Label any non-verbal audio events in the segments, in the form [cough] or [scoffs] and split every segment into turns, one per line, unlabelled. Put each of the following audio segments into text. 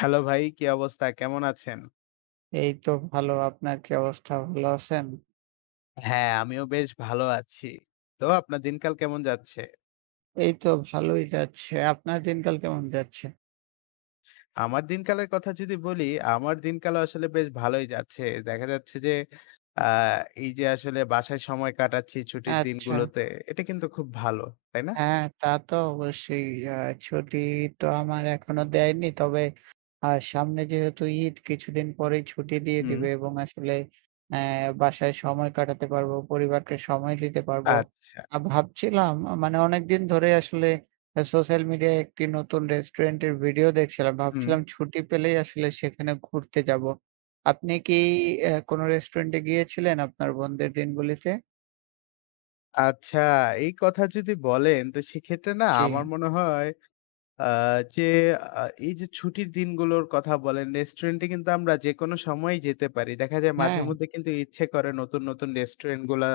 Hello! ভাই, কী অবস্থা? কেমন আছেন?
এইতো ভালো, আপনার কি অবস্থা? ভালো আছেন?
হ্যাঁ, আমিও বেশ ভালো আছি। তো আপনার দিনকাল কেমন যাচ্ছে?
এইতো ভালোই যাচ্ছে। আপনার দিনকাল কেমন যাচ্ছে?
আমার দিনকালের কথা যদি বলি, আমার দিনকালও আসলে বেশ ভালোই যাচ্ছে। দেখা যাচ্ছে যে, আ এই যে আসলে বাসায় সময় কাটাচ্ছি, ছুটির
আচ্ছা।
দিনগুলোতে। এটা কিন্তু খুব ভালো। তাই না?
হ্যাঁ তা তো অবশ্যই। আ ছুটি তো আমার এখনো দেয়নি। তবে আ সামনে যেহেতু ঈদ, কিছুদিন পরেই ছুটি দিয়ে
হুম।
দিবে এবং আসলে অ্যা বাসায় সময় কাটাতে পারবো, পরিবারকে সময় দিতে পারবো।
আচ্ছা।
আর ভাবছিলাম মানে অনেকদিন ধরেই আসলে সোশ্যাল মিডিয়ায় একটি নতুন রেস্টুরেন্ট এর ভিডিও দেখছিলাম।
হুম।
ভাবছিলাম ছুটি পেলেই আসলে সেখানে ঘুরতে যাবো। আপনি কি অ্যা কোন রেস্টুরেন্ট এ গিয়েছিলেন আপনার বোনদের দিনগুলিতে?
আচ্ছা এই কথা যদি বলেন তো সেক্ষেত্রে না আমার
জি।
মনে হয়, আ যে আ এই যে ছুটির দিনগুলোর কথা বলেন, রেস্টুরেন্ট এ কিন্তু আমরা যেকোনো সময়ই যেতে পারি। দেখা যায় মাঝে
হ্যাঁ।
মধ্যে কিন্তু ইচ্ছে করে নতুন, নতুন রেস্টুরেন্ট গুলা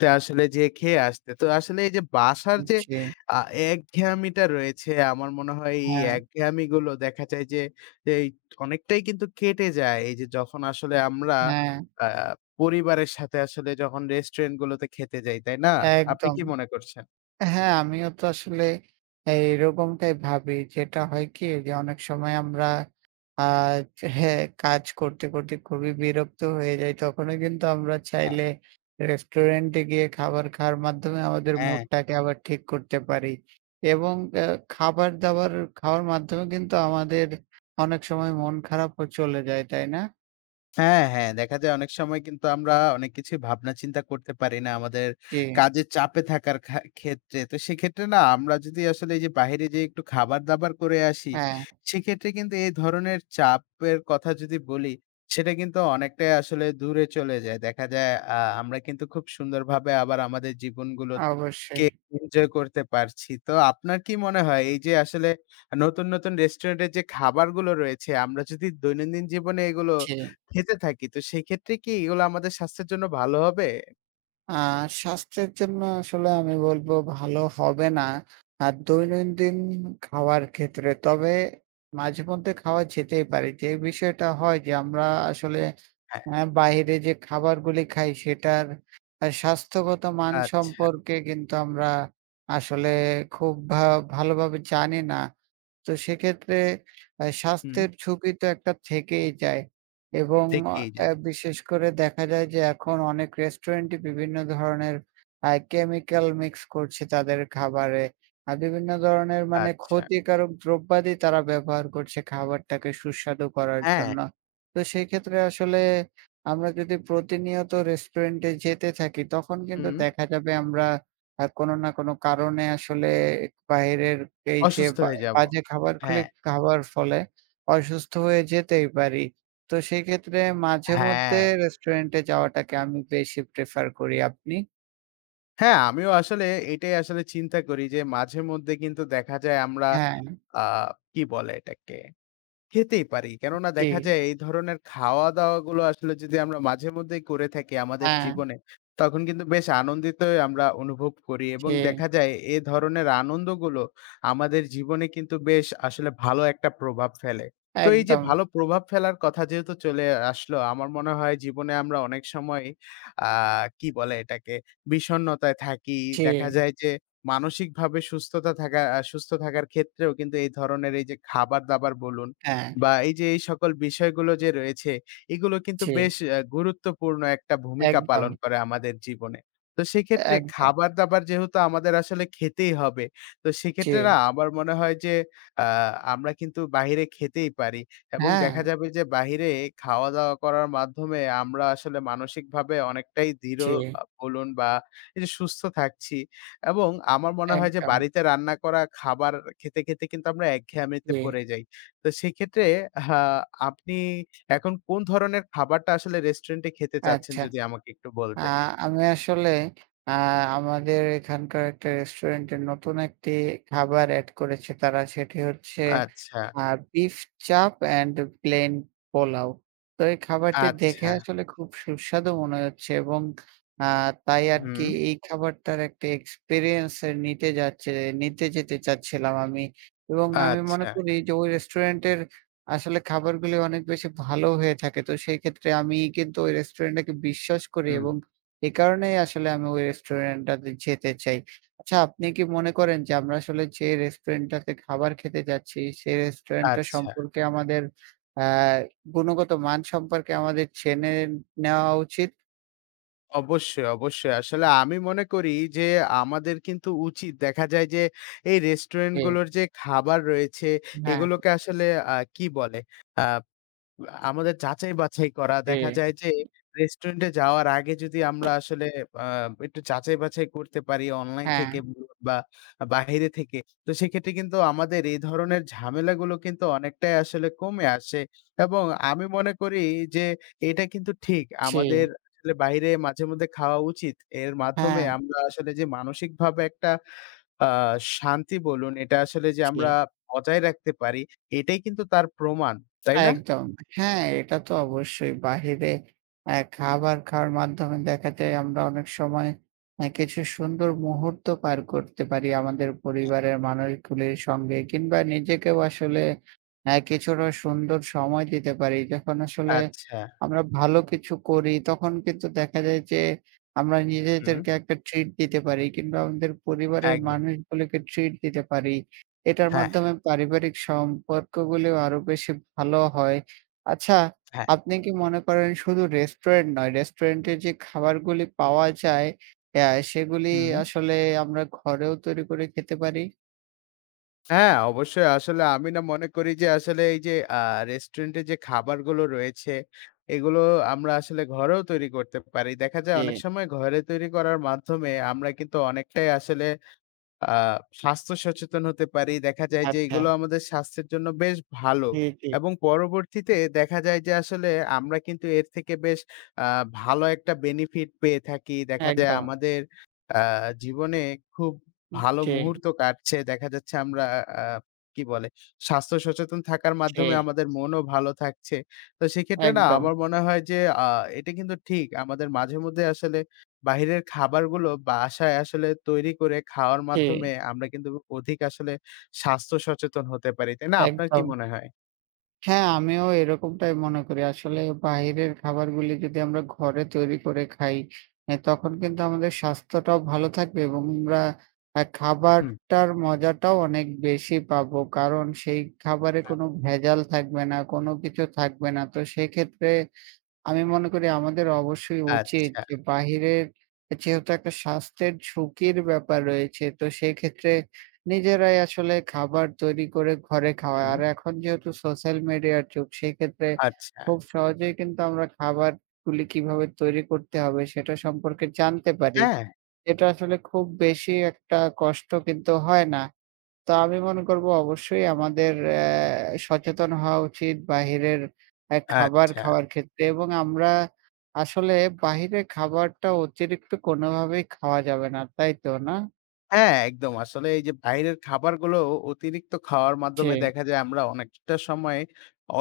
তে আসলে যেয়ে খেয়ে আসতে। তো আসলে এই যে বাসার
ঊ
যে
জি।
আ একঘেয়ামিটা রয়েছে আমার মনে হয় এই
হ্যাঁ।
একঘেয়ামিগুলো দেখা যায় যে, এই অনেকটাই কিন্তু কেটে যায়। এই যে যখন আসলে আমরা
হ্যাঁ।
আ পরিবারের সাথে আসলে যখন রেস্টুরেন্ট গুলোতে খেতে যাই, তাই না? আপনি
একদম।
কি মনে করছেন?
হ্যাঁ, আমিও তো আসলে এরকমটাই ভাবি। যেটা হয় কি যে অনেক সময় আমরা আ যে হ্যাঁ কাজ করতে, করতে খুবই বিরক্ত হয়ে যাই। তখনো কিন্তু আমরা
হ্যাঁ।
চাইলে রেস্টুরেন্টে গিয়ে খাবার খাওয়ার মাধ্যমে আমাদের
হ্যাঁ।
মুডটাকে আবার ঠিক করতে পারি এবং অ্যা খাবার-দাবার খাওয়ার মাধ্যমে কিন্তু আমাদের অনেক সময় মন খারাপও চলে যায়, তাই না?
হ্যাঁ, হ্যাঁ, দেখা যায় অনেক সময় কিন্তু আমরা অনেক কিছুই ভাবনা চিন্তা করতে পারি না। আমাদের
জি।
কাজের চাপে থাকার খা ক্ষেত্রে। তো সেক্ষেত্রে না আমরা যদি আসলে এই যে বাহিরে যে একটু খাবার-দাবার করে আসি,
হ্যাঁ।
সেক্ষেত্রে কিন্তু এ ধরনের চাপের কথা যদি বলি, সেটা কিন্তু অনেকটাই আসলে দূরে চলে যায়। দেখা আ যায় আমরা কিন্তু খুব সুন্দরভাবে আমাদের জীবনগুলোকে
অবশ্যই।
এনজয় করতে পারছি। তো আপনার কি মনে হয় এই যে আসলে নতুন, নতুন রেস্টুরেন্টের যে খাবারগুলো রয়েছে আমরা যদি দৈনন্দিন জীবনে এগুলো
জি।
খেতে থাকি, তো সেক্ষেত্রে কি এগুলো আমাদের স্বাস্থ্যের জন্য ভালো হবে?
আ স্বাস্থ্যের জন্য আসলে আমি বলবো ভালো হবে না। আর দৈনন্দিন খাওয়ার ক্ষেত্রে। তবে মাঝে মধ্যে খাওয়া যেতেই পারি। যে বিষয়টা হয় যে আমরা আসলে
হ্যাঁ।
আ বাহিরে যে খাবারগুলি খাই সেটার স্বাস্থ্যগত মান
আচ্ছা।
সম্পর্কে কিন্তু আমরা আসলে খুব ভা ভালোভাবে জানি না। তো সেক্ষেত্রে আ
হুম।
স্বাস্থ্যের ঝুকি তো একটা থেকেই যায় এবং
থেকেই
আ
যায়।
বিশেষ করে দেখা যায় যে এখন অনেক রেস্টুরেন্টই বিভিন্ন ধরনের আ কেমিক্যাল মিক্স করছে তাদের খাবারে। আ বিভিন্ন ধরনের মানে
আচ্ছা।
ক্ষতিকারক দ্রব্যাদি তারা ব্যবহার করছে খাবারটাকে সুস্বাদু করার
হ্যাঁ।
জন্য। তো সেক্ষেত্রে আসলে আমরা যদি প্রতি নিয়ত রেস্টুরেন্টে যেতে থাকি তখন কিন্তু
হুম।
দেখা যাবে আমরা আ কোন না কোন কারণে আসলে বাহিরের এই যে
অসুস্থ
বা
হয়ে যাবো,
বাজে খাবার গুলি
হ্যাঁ।
খাবার ফলে অসুস্থ হয়ে যেতেই পারি। তো সেক্ষেত্রে মাঝে মধ্যে
হ্যাঁ।
রেস্টুরেন্টে যাওয়াটাকে আমি বেশি প্রেফার করি। আপনি?
হ্যাঁ, আমিও আসলে এটাই আসলে চিন্তা করি যে মাঝেমধ্যে কিন্তু দেখা যায় আমরা
হ্যাঁ।
আ কি বলে এটাকে খেতেই পারি। কেননা দেখা
জি।
যায় এই ধরনের খাওয়া-দাওয়া গুলো আসলে যদি আমরা মাঝেমধ্যেই করে থাকি আমাদের
হ্যাঁ।
জীবনে, তখন কিন্তু বেশ আনন্দিতই আমরা অনুভব করি এবং
জি।
দেখা যায় এ ধরনের আনন্দগুলো আমাদের জীবনে কিন্তু বেশ আসলে ভালো একটা প্রভাব ফেলে। তো এই যে
একদম।
ভালো প্রভাব ফেলার কথা যেহেতু চলে আসলো আমার মনে হয় জীবনে আমরা অনেক সময় আ কি বলে এটাকে বিষণ্ণতায় থাকি। দেখা
জি।
যায় যে মানসিকভাবে সুস্থতা থাকা আ সুস্থ থাকার ক্ষেত্রেও কিন্তু এই ধরনের এই যে খাবার দাবার বলুন
হ্যাঁ।
বা এই যে এই সকল বিষয়গুলো যে রয়েছে। এগুলো কিন্তু বেশ
জি।
গুরুত্বপূর্ণ একটা ভূমিকা পালন
একদম।
করে আমাদের জীবনে। তো সেক্ষেত্রে
একদম।
খাবার-দাবার যেহেতু আমাদের আসলে খেতেই হবে। তো সেক্ষেত্রে না
জি।
আমার মনে হয় যে আ আমরা কিন্তু বাইরে খেতেই পারি এবং দেখা
হ্যাঁ।
যাবে যে বাইরে খাওয়া-দাওয়া করার মাধ্যমে আমরা আসলে মানসিকভাবে অনেকটাই দৃঢ়
জি।
বলুন বা এই যে সুস্থ থাকছি এবং আমার মনে হয় যে
একদম।
বাড়িতে রান্না করা খাবার খেতে, খেতে কিন্তু আমরা একঘেয়ামিতে
জি।
পড়ে যাই। তো সেক্ষেত্রে আ আপনি এখন কোন ধরনের খাবারটা আসলে রেস্টুরেন্টে খেতে চাচ্ছেন
আচ্ছা।
যদি আমাকে একটু
আ
বলতেন।
আমি আসলে আ আমাদের এখানকার একটা রেস্টুরেন্টের নতুন একটি খাবার এড করেছে তারা সেটি হচ্ছে
আচ্ছা।
আ beef chaap and plain pulao. তো এই খাবারটি দেখে
আচ্ছা।
আসলে খুব সুস্বাদু মনে হচ্ছে এবং আ তাই আরকি
হুম।
এই খাবারটার একটা এক্সপেরিয়েন্স এ নিতে যাচ্ছে। নিতে যেতে চাচ্ছিলাম আমি এবং আমি মনে
আচ্ছা।
করি যে ওই রেস্টুরেন্টের আসলে খাবারগুলো অনেক বেশি ভালো হয়ে থাকে। তো সেই ক্ষেত্রে আমি কিন্তু ওই রেস্টুরেন্টটাকে বিশ্বাস করি
হুম।
এবং এই কারণেই আসলে আমি ওই রেস্টুরেন্টটাতে যেতে চাই। আচ্ছা আপনি কি মনে
আ
করেন যে আমরা আসলে যে রেস্টুরেন্টটাতে খাবার খেতে যাচ্ছি সে রেস্টুরেন্ট টা
আচ্ছা।
সম্পর্কে আমাদের আ গুণগত মান সম্পর্কে আমাদের জেনে নেওয়া উচিত?
অবশ্যই, অবশ্যই। আসলে আমি মনে করি যে আমাদের কিন্তু উচিত দেখা যায় যে এই রেস্টুরেন্ট
জি।
গুলোর যে খাবার রয়েছে,
হ্যাঁ।
এগুলোকে আসলে আ কি বলে? আ আমাদের যাচাই-বাছাই করা
জি।
দেখা যায় যে রেস্টুরেন্ট এ যাওয়ার আগে যদি আমরা আসলে আ একটু যাচাই-বাছাই করতে পারি অনলাইন থেকে
হ্যাঁ।
বা বাইরে থেকে। তো সেক্ষেত্রে কিন্তু আমাদের এ ধরনের ঝামেলাগুলো কিন্তু অনেকটাই আসলে কমে আসে। এবং আমি মনে করি যে এটা কিন্তু ঠিক। আমাদের
জি।
আসলে বাইরে মাঝে মধ্যে খাওয়া উচিত। এর মাধ্যমে
হ্যাঁ।
আমরা আসলে যে মানসিকভাবে একটা আ শান্তি বলুন এটা আসলে যে
জি।
আমরা বজায় রাখতে পারি এটাই কিন্তু তার প্রমাণ। তাই না?
একদম। হ্যাঁ, এটা তো অবশ্যই বাইরে আ খাবার খাওয়ার মাধ্যমে দেখা যায় আমরা অনেক সময় কিছু সুন্দর মুহূর্ত পার করতে পারি। আমাদের পরিবারের মানুষগুলির সঙ্গে কিংবা নিজেকেও আসলে আ কিছুটা সুন্দর সময় দিতে পারি। যখন আসলে
আচ্ছা।
আমরা ভালো কিছু করি তখন কিন্তু দেখা যায় যে, আমরা
হুম।
নিজেদেরকে একটা ট্রিট দিতে পারি কিংবা আমাদের পরিবারের
একদম।
মানুষগুলোকে ট্রিট দিতে পারি। এটার
হ্যাঁ।
মাধ্যমে পারিবারিক সম্পর্কগুলো আরো বেশি ভালো হয়। আচ্ছা,
হ্যাঁ।
আপনি কি মনে করেন শুধু রেস্টুরেন্ট নয় রেস্টুরেন্টের যে খাবারগুলো পাওয়া যায়-এয় সেগুলি
হুম।
আসলে আমরা ঘরেও তৈরি করে খেতে পারি?
হ্যাঁ, অবশ্যই আসলে আমি না মনে করি যে আসলে এই যে আ রেস্টুরেন্ট এ যে খাবারগুলো রয়েছে এগুলো আমরা আসলে ঘরেও তৈরি করতে পারি। দেখা যায় অনেক
জি।
সময় ঘরে তৈরি করার মাধ্যমে আমরা কিন্তু অনেকটাই আসলে আ স্বাস্থ্য সচেতন হতে পারি। দেখা যায় যে
আচ্ছা।
এগুলো আমাদের স্বাস্থ্যের জন্য বেশ ভালো
জি, জি।
এবং পরবর্তীতে দেখা যায় যে আসলে আমরা কিন্তু এর থেকে বেশ আ ভালো একটা বেনিফিট পেয়ে থাকি। দেখা যায়
একদম।
আমাদের আ জীবনে খুব
উ
ভালো
জি।
মুহূর্ত কাটছে। দেখা যাচ্ছে আমরা আ কি বলে স্বাস্থ্য সচেতন থাকার মাধ্যমে
জি।
আমাদের মনও ভালো থাকছে। তো সেক্ষেত্রে না
একদম।
আমার মনে হয় যে আ এটা কিন্তু ঠিক আমাদের মাঝে মধ্যে আসলে বাহিরের খাবারগুলো বাসায় আসলে তৈরি করে খাওয়ার মাধ্যমে
জি।
আমরা কিন্তু অধিক আসলে স্বাস্থ্য সচেতন হতে পারি। তাই না? আপনার কি
একদম।
মনে হয়?
হ্যাঁ, আমিও এরকমটাই মনে করি। আসলে বাহিরের খাবারগুলি যদি আমরা ঘরে তৈরি করে খাই। এ তখন কিন্তু আমাদের স্বাস্থ্যটাও ভালো থাকবে এবং আমরা এ
হুম।
খাবারটার মজাটাও অনেক বেশি পাবো কারণ সেই খাবারে
হ্যাঁ।
কোন ভেজাল থাকবে না। কোন কিছু থাকবে না। তো সেক্ষেত্রে আমি মনে করি আমাদের অবশ্যই উচিত
আচ্ছা।
যে বাহিরের যেহেতু একটা স্বাস্থ্যের ঝুঁকির ব্যাপার রয়েছে। তো সেক্ষেত্রে নিজেরাই আসলে খাবার তৈরি করে ঘরে খাওয়া।
হুম।
আর এখন যেহেতু সোশ্যাল মিডিয়ার যুগ সেক্ষেত্রে
আচ্ছা।
খুব সহজেই কিন্তু আমরা খাবারগুলি কিভাবে তৈরি করতে হবে সেটা সম্পর্কে জানতে পারি।
হ্যাঁ।
এটা আসলে খুব বেশি একটা কষ্ট কিন্তু হয় না। তো আমি মনে করব অবশ্যই আমাদের অ্যা সচেতন হওয়া উচিত বাহিরের এ খাবার
আচ্ছা।
খাওয়ার ক্ষেত্রে এবং আমরা আসলে বাহিরের খাবারটা অতিরিক্ত কোনভাবেই খাওয়া যাবে না। তাইতো না?
হ্যাঁ একদম, আসলে এই যে বাইরের খাবারগুলো অতিরিক্ত খাওয়ার মাধ্যমে
যে।
দেখা যায় আমরা অনেকটা সময়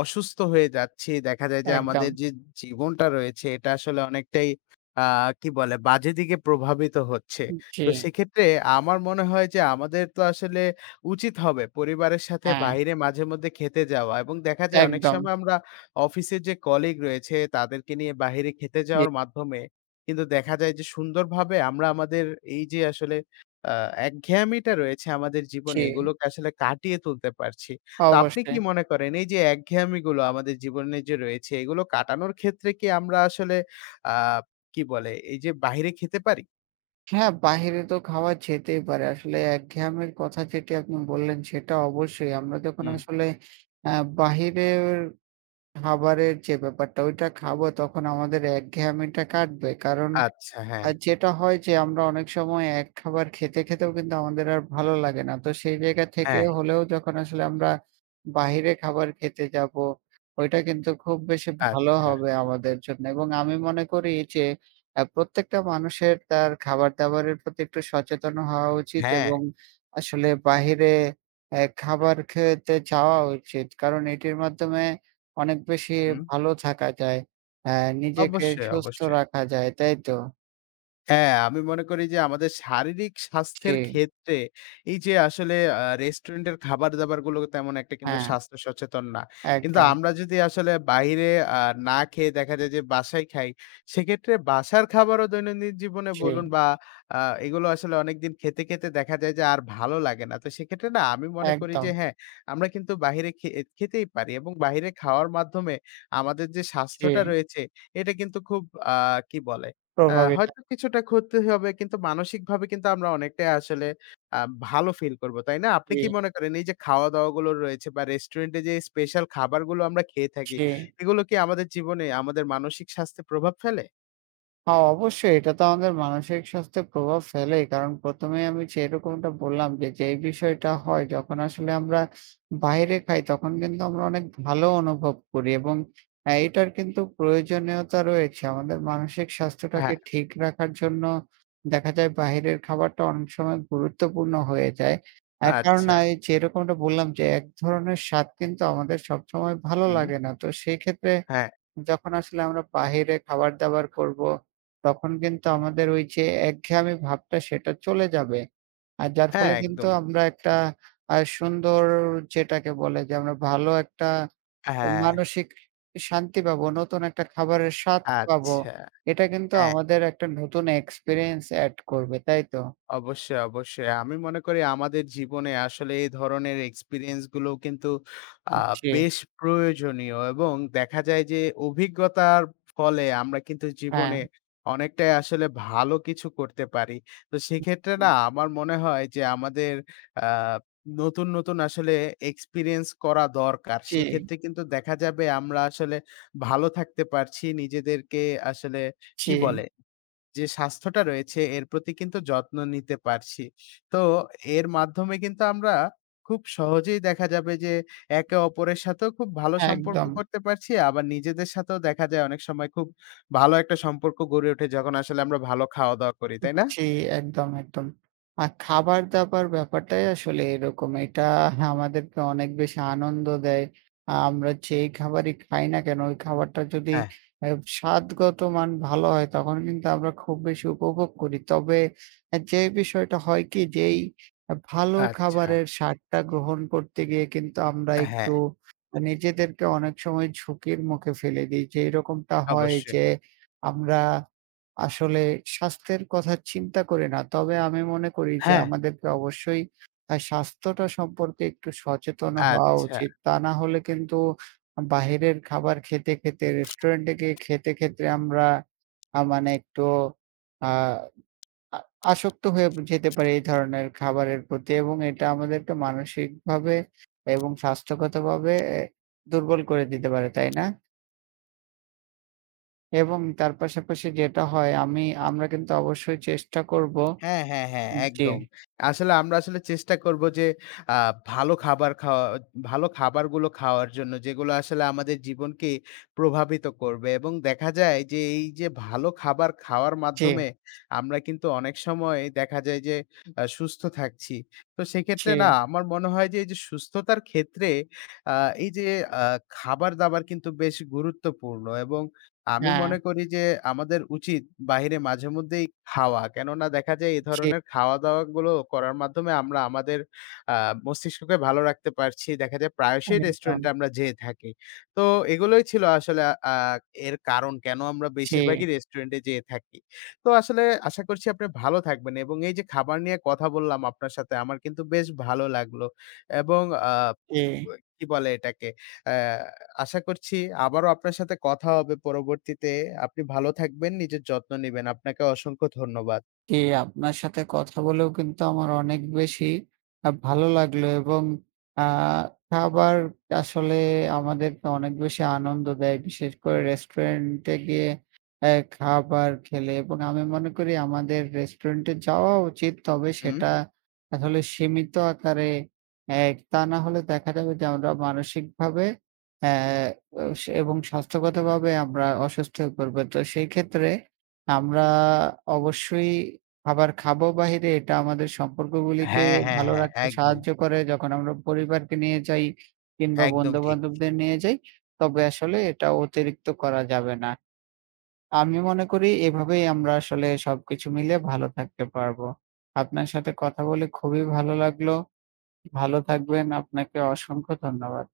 অসুস্থ হয়ে যাচ্ছি। দেখা যায় যে, আমাদের
একদম।
যে জীবনটা রয়েছে এটা আসলে অনেকটাই আ কি বলে বাজে দিকে প্রভাবিত হচ্ছে।
উ জি।
তো সেক্ষেত্রে আমার মনে হয় যে আমাদের তো আসলে উচিত হবে পরিবারের সাথে
হ্যাঁ।
বাহিরে মাঝেমধ্যে খেতে যাওয়া এবং দেখা যায় অনেক
একদম।
সময় আমরা অফিসের যে কলিগ রয়েছে, তাদেরকে নিয়ে বাহিরে খেতে
[unintelligible]
যাওয়ার মাধ্যমে কিন্তু দেখা যায় যে সুন্দর ভাবে আমরা আমাদের এই যে আসলে আ একঘেয়ামিটা রয়েছে আমাদের জীবনে
জি।
এগুলোকে আসলে কাটিয়ে তুলতে পারছি। তো আপনি কি
অবশ্যই।
মনে করেন এই যে একঘেয়ামিগুলো আমাদের জীবনে যে রয়েছে এগুলো কাটানোর ক্ষেত্রে কি আমরা আসলে আ কি বলে? এই যে বাহিরে খেতে পারি?
হ্যাঁ, বাহিরে তো খাওয়া যেতেই পারে। আসলে একঘেয়ামির কথা যেটি আপনি বললেন সেটা অবশ্যই। আমরা যখন
হুম।
আসলে আ বাহিরের খাবারের যে ব্যাপারটা ওইটা খাবো তখন আমাদের একঘেয়ামিটা কাটবে। কারণ,
আচ্ছা,
আ
হ্যাঁ।
যেটা হয় যে আমরা অনেক সময় এক খাবার খেতে খেতেও কিন্তু আমাদের আর ভালো লাগে না। তো সেই জায়গা থেকে
হ্যাঁ।
হলেও যখন আসলে আমরা বাহিরে খাবার খেতে যাবো, ওইটা কিন্তু খুব বেশি ভালো
আচ্ছা।
হবে আমাদের জন্যে এবং আমি মনে করি যে আ প্রত্যেকটা মানুষের তার খাবার-দাবারের প্রতি একটু সচেতন হওয়া উচিত
হ্যাঁ।
এবং আসলে বাহিরে এ খাবার খেতে যাওয়া উচিত কারণ এটির মাধ্যমে অনেক বেশি
হুম।
ভালো থাকা যায়। আ নিজেকে
অবশ্যই,
সুস্থ
অবশ্যই।
রাখা যায়। তাই তো?
হ্যাঁ, আমি মনে করি যে আমাদের শারীরিক
জি।
স্বাস্থ্যের ক্ষেত্রে এই যে আসলে আ রেস্টুরেন্ট এর খাবার-দাবারগুলো তেমন একটা কিন্তু
হ্যাঁ।
স্বাস্থ্য সচেতন না। কিন্তু
একদম।
আমরা যদি আসলে বাইরে আ না খেয়ে দেখা যায় যে বাসায় খাই সেক্ষেত্রে বাসার খাবারও দৈনন্দিন জীবনে বলুন
জি।
বা আ এগুলো আসলে অনেকদিন খেতে, খেতে দেখা যায় যে আর ভালো লাগে না। তো সেক্ষেত্রে না আমি মনে করি যে
একদম।
হ্যাঁ, আমরা কিন্তু বাইরে খে খেতেই পারি এবং বাহিরে খাওয়ার মাধ্যমে আমাদের যে স্বাস্থ্যটা
জি।
রয়েছে এটা কিন্তু খুব আ কি বলে
প্রভাবিত।
হয়তো কিছুটা ক্ষতি হবে কিন্তু মানসিকভাবে কিন্তু আমরা অনেকটাই আসলে আ ভালো ফিল করব। তাই না? আপনি কি
জি।
মনে করেন এই যে খাওয়া-দাওয়া গুলো রয়েছে বা রেস্টুরেন্ট এ যে স্পেশাল খাবারগুলো আমরা খেয়ে থাকি
জি।
এগুলো কি আমাদের জীবনে আমাদের মানসিক স্বাস্থ্য প্রভাব ফেলে?
হ্যাঁ, অবশ্যই এটা তো আমাদের মানসিক স্বাস্থ্যের প্রভাব ফেলেই। কারণ ১ম এই আমি যেরকমটা বললাম, যে যেই বিষয়টা হয় যখন আসলে আমরা বাইরে খাই তখন কিন্তু আমরা অনেক ভালো অনুভব করি এবং এটার কিন্তু প্রয়োজনীয়তা রয়েছে। আমাদের মানসিক স্বাস্থ্যটাকে
হ্যাঁ।
ঠিক রাখার জন্য, দেখা যায় বাহিরের খাবারটা অনেক সময় গুরুত্বপূর্ণ হয়ে যায়। এক কারণ
আচ্ছা।
যেরকমটা বললাম যে এক ধরনের স্বাদ কিন্তু আমাদের সবসময় ভালো
হুম।
লাগে না। তো সেক্ষেত্রে
হ্যাঁ।
যখন আসলে আমরা বাহিরে খাবার-দাবার করব। তখন কিন্তু আমাদের ওই যে একঘেয়ামি ভাবটা সেটা চলে যাবে। আর যার
হ্যাঁ
ফলে কিন্তু
একদম।
আমরা একটা আ সুন্দর যেটাকে বলে যে আমরা ভালো একটা
হ্যাঁ।
মানসিক শান্তি পাবো। নতুন একটা খাবারের স্বাদ পাবো।
আচ্ছা।
এটা কিন্তু
হ্যাঁ।
আমাদের একটা নতুন এক্সপেরিয়েন্স এড করবে। তাই তো?
অবশ্যই, অবশ্যই। আমি মনে করি আমাদের জীবনে আসলে এই ধরনের এক্সপেরিয়েন্স গুলো কিন্তু আ
জি।
বেশ প্রয়োজনীয় এবং দেখা যায় যে অভিজ্ঞতার ফলে আমরা কিন্তু জীবনে
হ্যাঁ।
অনেকটাই আসলে ভালো কিছু করতে পারি। তো
হু,
সেক্ষেত্রে না
হু।
আমার মনে হয় যে আমাদের আ নতুন, নতুন আসলে এক্সপেরিয়েন্স করা দরকার।
জি।
সেক্ষেত্রে কিন্তু দেখা যাবে আমরা আসলে ভালো থাকতে পারছি নিজেদেরকে আসলে, কী
জি।
বলে? যে স্বাস্থ্যটা রয়েছে এর প্রতি কিন্তু যত্ন নিতে পারছি। তো এর মাধ্যমে কিন্তু আমরা খুব সহজেই দেখা যাবে যে একে-অপরের সাথেও খুব ভালো সম্পর্ক
একদম।
করতে পারছি। আবার নিজেদের সাথেও দেখা যায় অনেক সময় খুব ভালো একটা সম্পর্ক গড়ে ওঠে যখন আসলে আমরা ভালো খাওয়া-দাওয়া করি। তাই না?
জ্বি একদম, একদম। আর খাবার-দাবার ব্যাপারটাই আসলে এরকম। এটা [scoffs] আমাদেরকে অনেক বেশি আনন্দ দেয়। আমরা যে খাবারই খাই না কেন ওই খাবারটা যদি
হ্যাঁ।
আ স্বাদগত মান ভালো হয় তখন কিন্তু আমরা খুব বেশি উপভোগ করি। তবে যে বিষয়টা হয় কি, যেই ভালো
আচ্ছা।
খাবারের স্বাদটা গ্রহণ করতে গিয়ে কিন্তু আমরা
হ্যাঁ।
একটু নিজেদেরকে অনেক সময় ঝুঁকির মুখে ফেলে দেই। যেইরকমটা হয়
অবশ্যই।
যে আমরা, আসলে স্বাস্থ্যের কথা চিন্তা করি না। তবে আমি মনে করি যে
হ্যাঁ।
আমাদেরকে অবশ্যই আ স্বাস্থ্যটা সম্পর্কে একটু সচেতন হওয়া
আচ্ছা।
উচিত। তা না হলে কিন্তু বাহিরের খাবার খেতে, খেতে রেস্টুরেন্টে গিয়ে খেতে, খেতে আমরা আ মানে একটু আ আ আসক্ত হয়ে যেতে পারি এই ধরনের খাবারের প্রতি এবং এটা আমাদেরকে মানসিকভাবে এবং স্বাস্থ্যগতভাবে দুর্বল করে দিতে পারে। তাই না? এবং তার পাশাপাশি যেটা হয়, আমি
[unintelligible]
আমরা কিন্তু অবশ্যই চেষ্টা করব।
হ্যাঁ, হ্যাঁ, হ্যাঁ।
জ্বী।
একদম। আসলে, আমরা আসলে চেষ্টা করব যে, আ ভালো খাবার খাওয়া ভালো খাবারগুলো খাওয়ার জন্য, যেগুলো আসলে আমাদের জীবনকে প্রভাবিত করবে। এবং দেখা যায় যে, এই যে ভালো খাবার খাওয়ার
জ্বী।
মাধ্যমে, আমরা কিন্তু অনেক সময় দেখা যায় যে, আ সুস্থ থাকছি। তো, সেক্ষেত্রে না
জ্বী।
আমার মনে হয় যে, এই যে সুস্থতার ক্ষেত্রে আ এই যে আ খাবার দাবার কিন্তু বেশ গুরুত্বপূর্ণ এবং আমি
হ্যাঁ।
মনে করি যে, আমাদের উচিত বাহিরে মাঝেমধ্যেই খাওয়া। কেননা, দেখা যায় এ
জ্বী।
ধরনের খাওয়া দাওয়া গুলো করার মাধ্যমে আমরা আমাদের আ মস্তিষ্ককে ভালো রাখতে পারছি। দেখা যায়, প্রায়শই রেস্টুরেন্টে
একদম।
আমরা যেয়ে থাকি। তো এগুলোই ছিল আসলে আ এর কারণ, কেন আমরা
জ্বী।
বেশিরভাগই রেস্টুরেন্ট-এ যেয়ে থাকি। তো আসলে, আশা করছি আপনি ভালো থাকবেন। এবং এই যে খাবার নিয়ে কথা বললাম আপনার সাথে, আমার কিন্তু বেশ ভালো লাগলো। এবং আ
জ্বী।
কি বলে এটাকে, আ আশা করছি, আবারো আপনার সাথে কথা হবে পরবর্তীতে। আপনি ভালো থাকবেন, নিজের যত্ন নিবেন। আপনাকেও অসংখ্য ধন্যবাদ।
জ্বী। আপনার সাথে কথা বলেও কিন্তু আমার অনেক বেশি আ ভালো লাগলো, এবং আ খাবার আসলে আমাদেরকে অনেক বেশি আনন্দ দেয়। বিশেষ করে রেস্টুরেন্টে-এ গিয়ে খাবার খেলে এবং আমি মনে করি, আমাদের রেস্টুরেন্ট-এ যাওয়া উচিত, তবে
হুম।
সেটা আসলে সীমিত আকারে। এক তা না হলে দেখা যাবে যে আমরা মানসিকভাবে আ এবং স্বাস্থ্যগতভাবে আমরা অসুস্থ হয়ে পড়ব। তো সেই ক্ষেত্রে আমরা অবশ্যই খাবার খাবো বাহিরে। এটা আমাদের সম্পর্কগুলিকে
হ্যাঁ, হ্যাঁ,
ভালো
হ্যাঁ।
রাখতে
একদম।
সাহায্য করে, যখন আমরা পরিবারকে নিয়ে যাই কিংবা
একদম ঠিক।
বন্ধু-বান্ধবদের নিয়ে যাই। তবে আসলে, এটা অতিরিক্ত করা যাবে না। আমি মনে করি, এভাবেই আমরা আসলে সবকিছু মিলে, ভালো থাকতে পারবো। আপনার সাথে কথা বলে, খুবই ভালো লাগলো। ভালো থাকবেন, আপনাকে অসংখ্য ধন্যবাদ।